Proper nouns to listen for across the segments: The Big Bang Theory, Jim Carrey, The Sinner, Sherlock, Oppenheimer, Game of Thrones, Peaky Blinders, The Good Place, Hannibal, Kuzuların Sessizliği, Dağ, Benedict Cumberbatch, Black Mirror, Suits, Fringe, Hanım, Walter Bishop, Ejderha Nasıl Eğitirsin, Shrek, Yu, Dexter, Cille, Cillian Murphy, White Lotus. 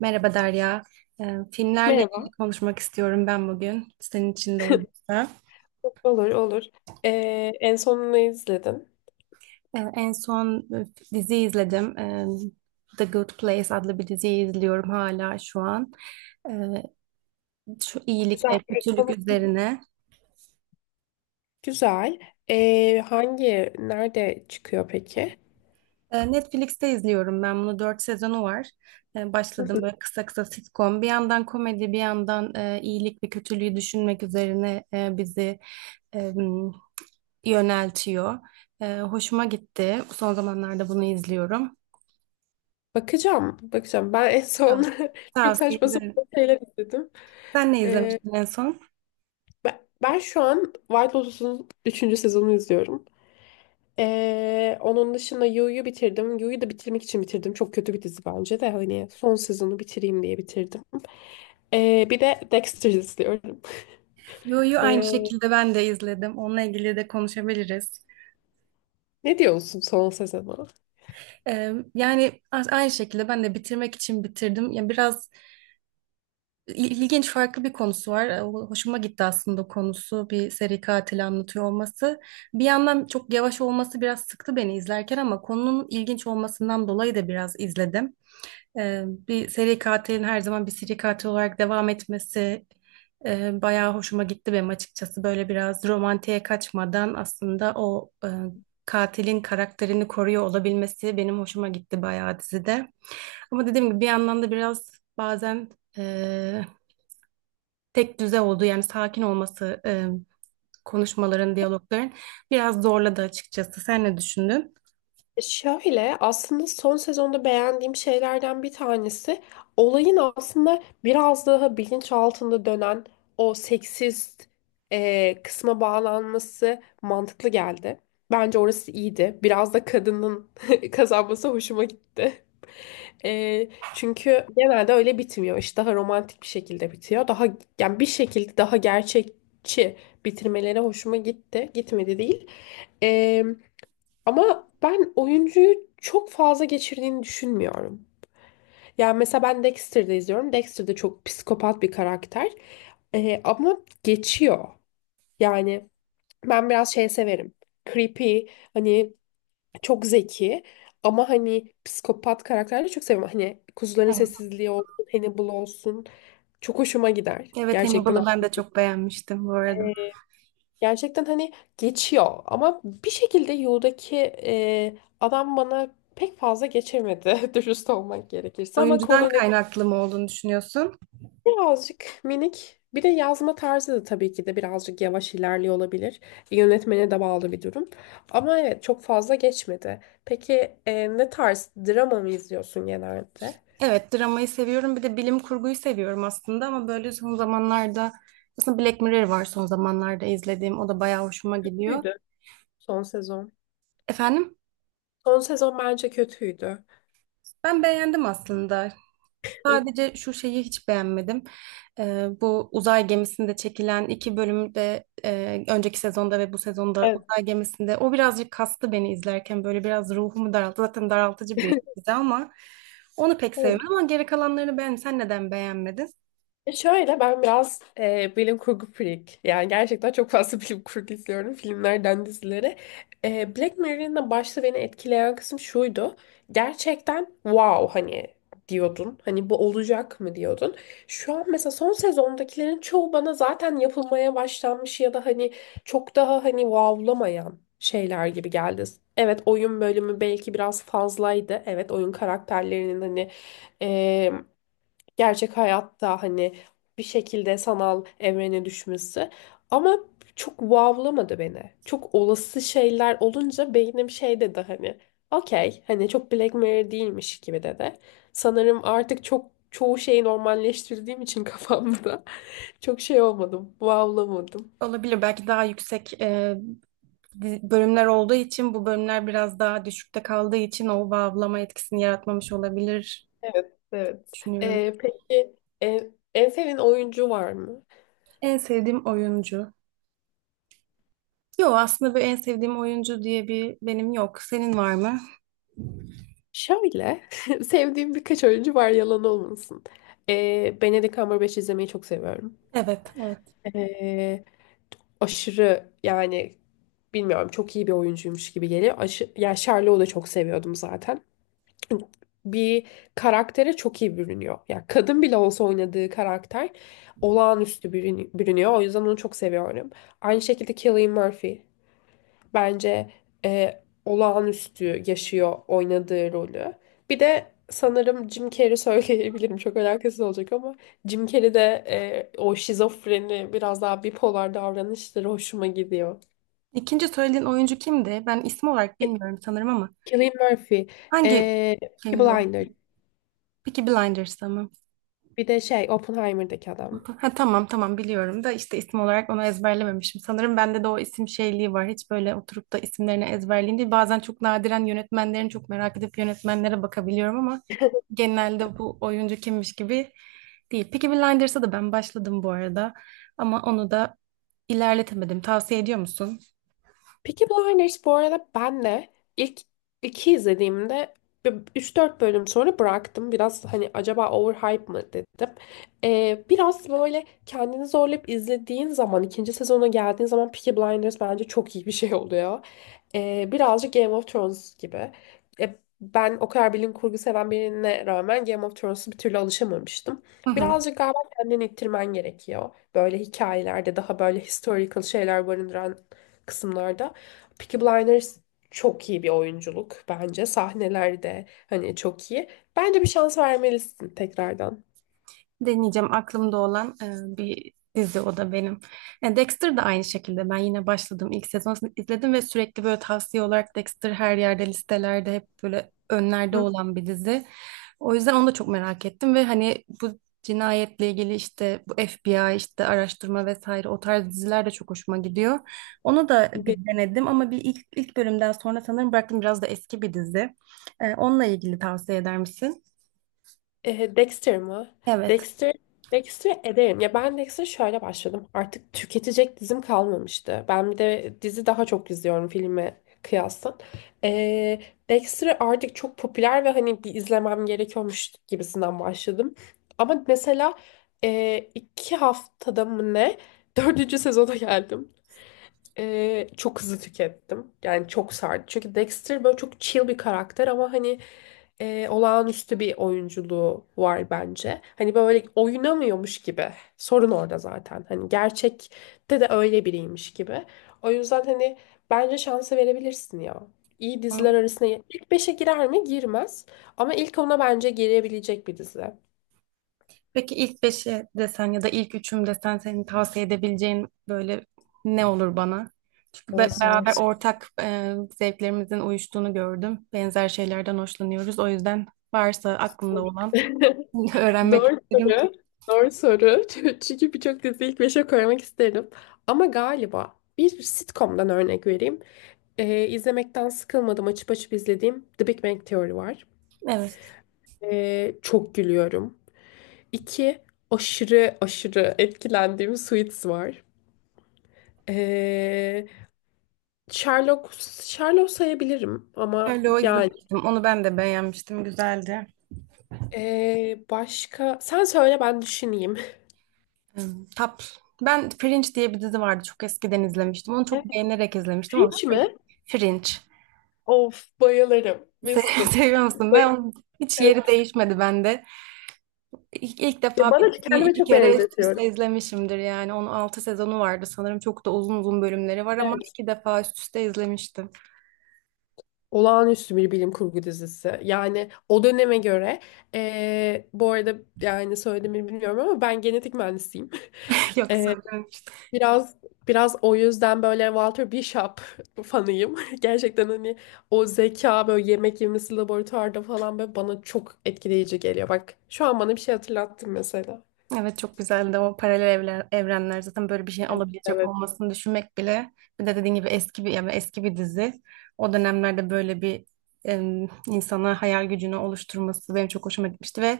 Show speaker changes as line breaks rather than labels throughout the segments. Merhaba Derya. Filmlerle
Merhaba.
ilgili konuşmak istiyorum ben bugün. Senin için de uygunsa.
Olur, olur. En son ne izledin?
Ee, en son e, dizi izledim. The Good Place adlı bir diziyi izliyorum hala şu an. Ee, Şu iyilik
Güzel.
ve
Peki
kötülük
konusu ne?
üzerine.
Güzel. Nerede çıkıyor peki?
Netflix'te izliyorum ben bunu. Dört sezonu var.
Hı hı.
Başladım böyle kısa kısa sitcom. Bir yandan komedi, bir yandan iyilik ve kötülüğü düşünmek üzerine bizi e, yöneltiyor. Hoşuma gitti. Son zamanlarda bunu izliyorum.
Bakacağım, bakacağım. Ben en
Ha,
son çok
Tavsiye
saçma
ederim.
sapan şeyler izledim.
Sen ne
Ee,
izlemiştin en son?
ben şu an White Lotus'un üçüncü sezonunu izliyorum. Onun dışında Yu'yu bitirdim. Yu'yu da bitirmek için bitirdim. Çok kötü bir dizi bence de hani son sezonu bitireyim diye bitirdim. Bir de Dexter izliyorum.
Yu'yu aynı şekilde ben de izledim. Onunla ilgili de konuşabiliriz.
Ne diyorsun son sezona?
Aynı şekilde ben de bitirmek için bitirdim. Yani biraz ilginç farklı bir konusu var. Hoşuma gitti aslında konusu. Bir seri katil anlatıyor olması. Bir yandan çok yavaş olması biraz sıktı beni izlerken ama konunun ilginç olmasından dolayı da biraz izledim. Bir seri katilin her zaman bir seri katil olarak devam etmesi bayağı hoşuma gitti benim açıkçası. Böyle biraz romantiğe kaçmadan aslında o katilin karakterini koruyor olabilmesi benim hoşuma gitti bayağı dizide. Ama dediğim gibi bir yandan da biraz bazen e, tek düze oldu yani sakin olması konuşmaların, diyalogların biraz zorladı açıkçası. Sen ne düşündün?
Şöyle aslında son sezonda beğendiğim şeylerden bir tanesi, olayın aslında biraz daha bilinç altında dönen o seksist kısma bağlanması mantıklı geldi. Bence orası iyiydi. Biraz da kadının kazanması hoşuma gitti. Çünkü genelde öyle bitmiyor. İş daha romantik bir şekilde bitiyor. Daha yani bir şekilde daha gerçekçi bitirmeleri hoşuma gitti. Gitmedi değil. Ama ben oyuncuyu çok fazla geçirdiğini düşünmüyorum. Yani mesela ben Dexter'da izliyorum. Dexter de çok psikopat bir karakter. Ama geçiyor. Yani ben biraz şey severim. Creepy, hani çok zeki ama hani psikopat karakterleri çok seviyorum. Hani Kuzuların
Evet,
Sessizliği olsun, Hannibal olsun. Çok hoşuma gider.
evet,
Gerçekten.
Hannibal'ı ben de çok beğenmiştim bu arada.
Gerçekten hani geçiyor ama bir şekilde Yu'daki adam bana pek fazla geçemedi dürüst olmak gerekirse ama
Oyuncudan kaynaklı mı olduğunu düşünüyorsun?
birazcık minik bir de yazma tarzı da tabii ki de birazcık yavaş ilerliyor olabilir. Yönetmene de bağlı bir durum ama evet çok fazla geçmedi. Peki ne tarz drama mı izliyorsun genelde?
Evet, dramayı seviyorum. Bir de bilim kurguyu seviyorum aslında ama böyle son zamanlarda aslında Black Mirror var son zamanlarda izlediğim. O da bayağı hoşuma gidiyor.
Kötüydü son sezon.
Efendim?
Son sezon bence kötüydü.
Ben beğendim aslında. Sadece şu şeyi hiç beğenmedim. Bu uzay gemisinde çekilen iki bölümde önceki sezonda ve bu sezonda
Evet.
uzay gemisinde o birazcık kastı beni izlerken böyle biraz ruhumu daralttı. Zaten daraltıcı bir dizi ama onu pek sevmedim ama geri kalanlarını beğendim. Sen neden beğenmedin?
Şöyle ben biraz bilim kurgu freak. Yani gerçekten çok fazla bilim kurgu izliyorum, filmlerden dizilere. Black Mirror'ın da başta beni etkileyen kısım şuydu. Gerçekten wow hani diyordun. Hani bu olacak mı diyordun. Şu an mesela son sezondakilerin çoğu bana zaten yapılmaya başlanmış ya da hani çok daha hani wowlamayan şeyler gibi geldi. Evet, oyun bölümü belki biraz fazlaydı. Evet, oyun karakterlerinin hani gerçek hayatta hani bir şekilde sanal evrene düşmesi. Ama çok wowlamadı beni. Çok olası şeyler olunca beynim şey dedi, hani okey hani çok Black Mirror değilmiş gibi dedi. Sanırım artık çok çoğu şeyi normalleştirdiğim için kafamda çok şey olmadım, wowlamadım.
Olabilir, belki daha yüksek bölümler olduğu için bu bölümler biraz daha düşükte kaldığı için o bağlama etkisini yaratmamış olabilir
Evet, evet.
düşünüyorum.
Peki, en sevdiğin oyuncu var mı?
En sevdiğim oyuncu. Yok aslında bir en sevdiğim oyuncu diye bir benim yok. Senin var mı?
Şöyle, sevdiğim birkaç oyuncu var, yalan olmasın. Benedict Cumberbatch izlemeyi çok seviyorum.
Evet, evet.
Ee, Aşırı yani bilmiyorum, çok iyi bir oyuncuymuş gibi geliyor. Ya Sherlock'u da çok seviyordum zaten. Bir karaktere çok iyi bürünüyor. Ya kadın bile olsa oynadığı karakter olağanüstü bürünüyor. O yüzden onu çok seviyorum. Aynı şekilde Cillian Murphy bence olağanüstü yaşıyor oynadığı rolü. Bir de sanırım Jim Carrey söyleyebilirim. Çok alakasız olacak ama Jim Carrey'de o şizofreni biraz daha bipolar davranışları hoşuma gidiyor.
İkinci söylediğin oyuncu kimdi? Ben isim olarak
Ki-
bilmiyorum sanırım ama
Cillian Murphy,
hangi
e, Peaky
filmdi o?
Blinders,
Peaky Blinders'ta mı?
bir de şey, Oppenheimer'daki adam.
Ha, tamam tamam, biliyorum da işte isim olarak onu ezberlememişim. Sanırım bende de o isim şeyliği var. Hiç böyle oturup da isimlerini ezberleyeyim değil. Bazen çok nadiren yönetmenlerin çok merak edip yönetmenlere bakabiliyorum ama genelde bu oyuncu kimmiş gibi değil. Peaky Blinders'a da ben başladım bu arada ama onu da ilerletemedim. Tavsiye ediyor musun?
Peaky Blinders bu arada ben de ilk iki izlediğimde üç dört bölüm sonra bıraktım. Biraz hani acaba overhype mı dedim. Biraz böyle kendini zorlayıp izlediğin zaman, ikinci sezona geldiğin zaman, Peaky Blinders bence çok iyi bir şey oluyor. Birazcık Game of Thrones gibi. E, Ben o kadar bilim kurgu seven birine rağmen Game of Thrones'a bir türlü alışamamıştım.
Hı hı.
Birazcık galiba kendini ittirmen gerekiyor. Böyle hikayelerde, daha böyle historical şeyler barındıran kısımlarda. Peaky Blinders çok iyi bir oyunculuk bence. Sahnelerde hani çok iyi. Bence bir şans vermelisin tekrardan.
Deneyeceğim, aklımda olan bir dizi o da benim. Dexter da aynı şekilde ben yine başladım. İlk sezonunu izledim ve sürekli böyle tavsiye olarak Dexter her yerde listelerde hep böyle önlerde
Hı.
olan bir dizi. O yüzden onu da çok merak ettim ve hani bu cinayetle ilgili işte bu FBI işte araştırma vesaire o tarz diziler de çok hoşuma gidiyor. Onu da bir
Be-
denedim ama bir ilk bölümden sonra sanırım bıraktım, biraz da eski bir dizi. Onunla ilgili tavsiye eder misin?
Dexter mı?
Evet.
Dexter Dexter ederim. Ya ben Dexter şöyle başladım. Artık tüketecek dizim kalmamıştı. Ben bir de dizi daha çok izliyorum filme kıyasla. E, Dexter artık çok popüler ve hani bir izlemem gerekiyormuş gibisinden başladım. Ama mesela iki haftada mı ne? Dördüncü sezona geldim. Çok hızlı tükettim. Yani çok sardı. Çünkü Dexter böyle çok chill bir karakter ama hani olağanüstü bir oyunculuğu var bence. Hani böyle oynamıyormuş gibi. Sorun orada zaten. Hani gerçekte de öyle biriymiş gibi. O yüzden hani bence şansı verebilirsin ya. İyi diziler
Am,
arasına ilk beşe girer mi? Girmez. Ama ilk ona bence girebilecek bir dizi.
peki ilk beşi desen ya da ilk üçüm desen senin tavsiye edebileceğin böyle ne olur bana? Çünkü
O zor.
beraber ortak zevklerimizin uyuştuğunu gördüm. Benzer şeylerden hoşlanıyoruz. O yüzden varsa aklında
Zor.
olan öğrenmek
Zor
isterim.
soru. Zor soru. Çünkü birçok diziyi ilk beşe koymak isterim. Ama galiba bir sitcom'dan örnek vereyim. İzlemekten sıkılmadım. Açıp açıp izlediğim The Big Bang Theory var.
Evet.
Çok gülüyorum. İki, aşırı aşırı etkilendiğim Suits var. Ee, Sherlock, Sherlock sayabilirim ama
Sherlock'u
yani
izlemiştim. Onu ben de beğenmiştim. Güzeldi.
başka... Sen söyle ben düşüneyim.
Hmm, tap. Ben Fringe diye bir dizi vardı. Çok eskiden izlemiştim. Onu çok
Evet.
beğenerek izlemiştim ama
Fringe mi?
Fringe.
Of, bayılırım.
Se
Winston.
seviyor musun? Ben onun hiç yeri
Bayılırım.
değişmedi bende. İlk
Ya,
defa bir
bana
diziyi
kendime
iki
çok
kere üst
benzetiyorum.
üste izlemişimdir yani. Onun altı sezonu vardı sanırım. Çok da uzun uzun bölümleri var ama
Evet.
iki defa üst üste izlemiştim.
Olağanüstü bir bilim kurgu dizisi. Yani o döneme göre bu arada yani söylediğimi bilmiyorum ama ben genetik mühendisiyim.
Yok
Eee,
söyle.
biraz biraz o yüzden böyle Walter Bishop fanıyım. Gerçekten hani o zeka, böyle yemek yemesi laboratuvarda falan, böyle bana çok etkileyici geliyor. Bak şu an bana bir şey hatırlattın mesela.
Evet, çok güzeldi o paralel evler, evrenler zaten böyle bir şey
Evet,
olabilecek
evet.
olmasını düşünmek bile, bir de dediğin gibi eski bir yani eski bir dizi o dönemlerde böyle bir insana hayal gücünü oluşturması benim çok hoşuma gitmişti ve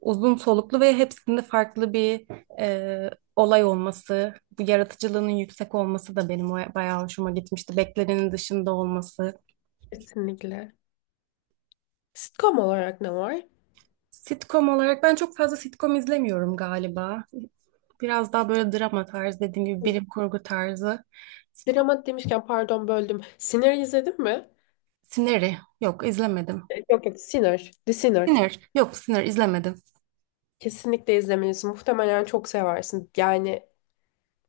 uzun soluklu ve hepsinde farklı bir e, olay olması bu yaratıcılığının yüksek olması da benim bayağı hoşuma gitmişti, beklenenin dışında olması.
Kesinlikle. Sitcom olarak ne var?
Sitcom olarak ben çok fazla sitcom izlemiyorum galiba. Biraz daha böyle drama tarzı dediğim gibi, bilim kurgu tarzı. Sitcom,
Dramat demişken, pardon böldüm. Sinner izledin mi?
Sinner'i yok izlemedim.
Yok yok, Sinner. The Sinner.
Sinner yok, Sinner izlemedim.
Kesinlikle izlemelisin. Muhtemelen çok seversin. Yani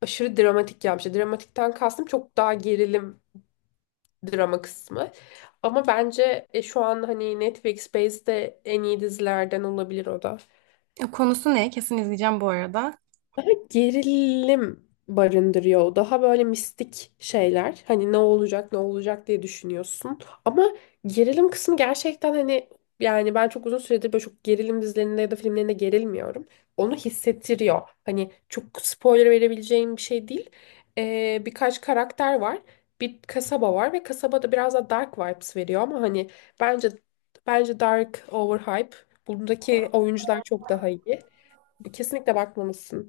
aşırı dramatik yapmış. Dramatikten kastım çok daha gerilim drama kısmı. Ama bence şu an hani Netflix Space'de en iyi dizilerden olabilir o da.
E, konusu ne? Kesin izleyeceğim bu arada.
Daha gerilim barındırıyor o. Daha böyle mistik şeyler. Hani ne olacak ne olacak diye düşünüyorsun. Ama gerilim kısmı gerçekten hani, yani ben çok uzun süredir böyle çok gerilim dizilerinde ya da filmlerinde gerilmiyorum. Onu hissettiriyor. Hani çok spoiler verebileceğim bir şey değil. Birkaç karakter var. Bir kasaba var ve kasabada biraz da dark vibes veriyor ama hani bence, dark overhype. Bundaki oyuncular çok daha iyi. Kesinlikle bakmalısın.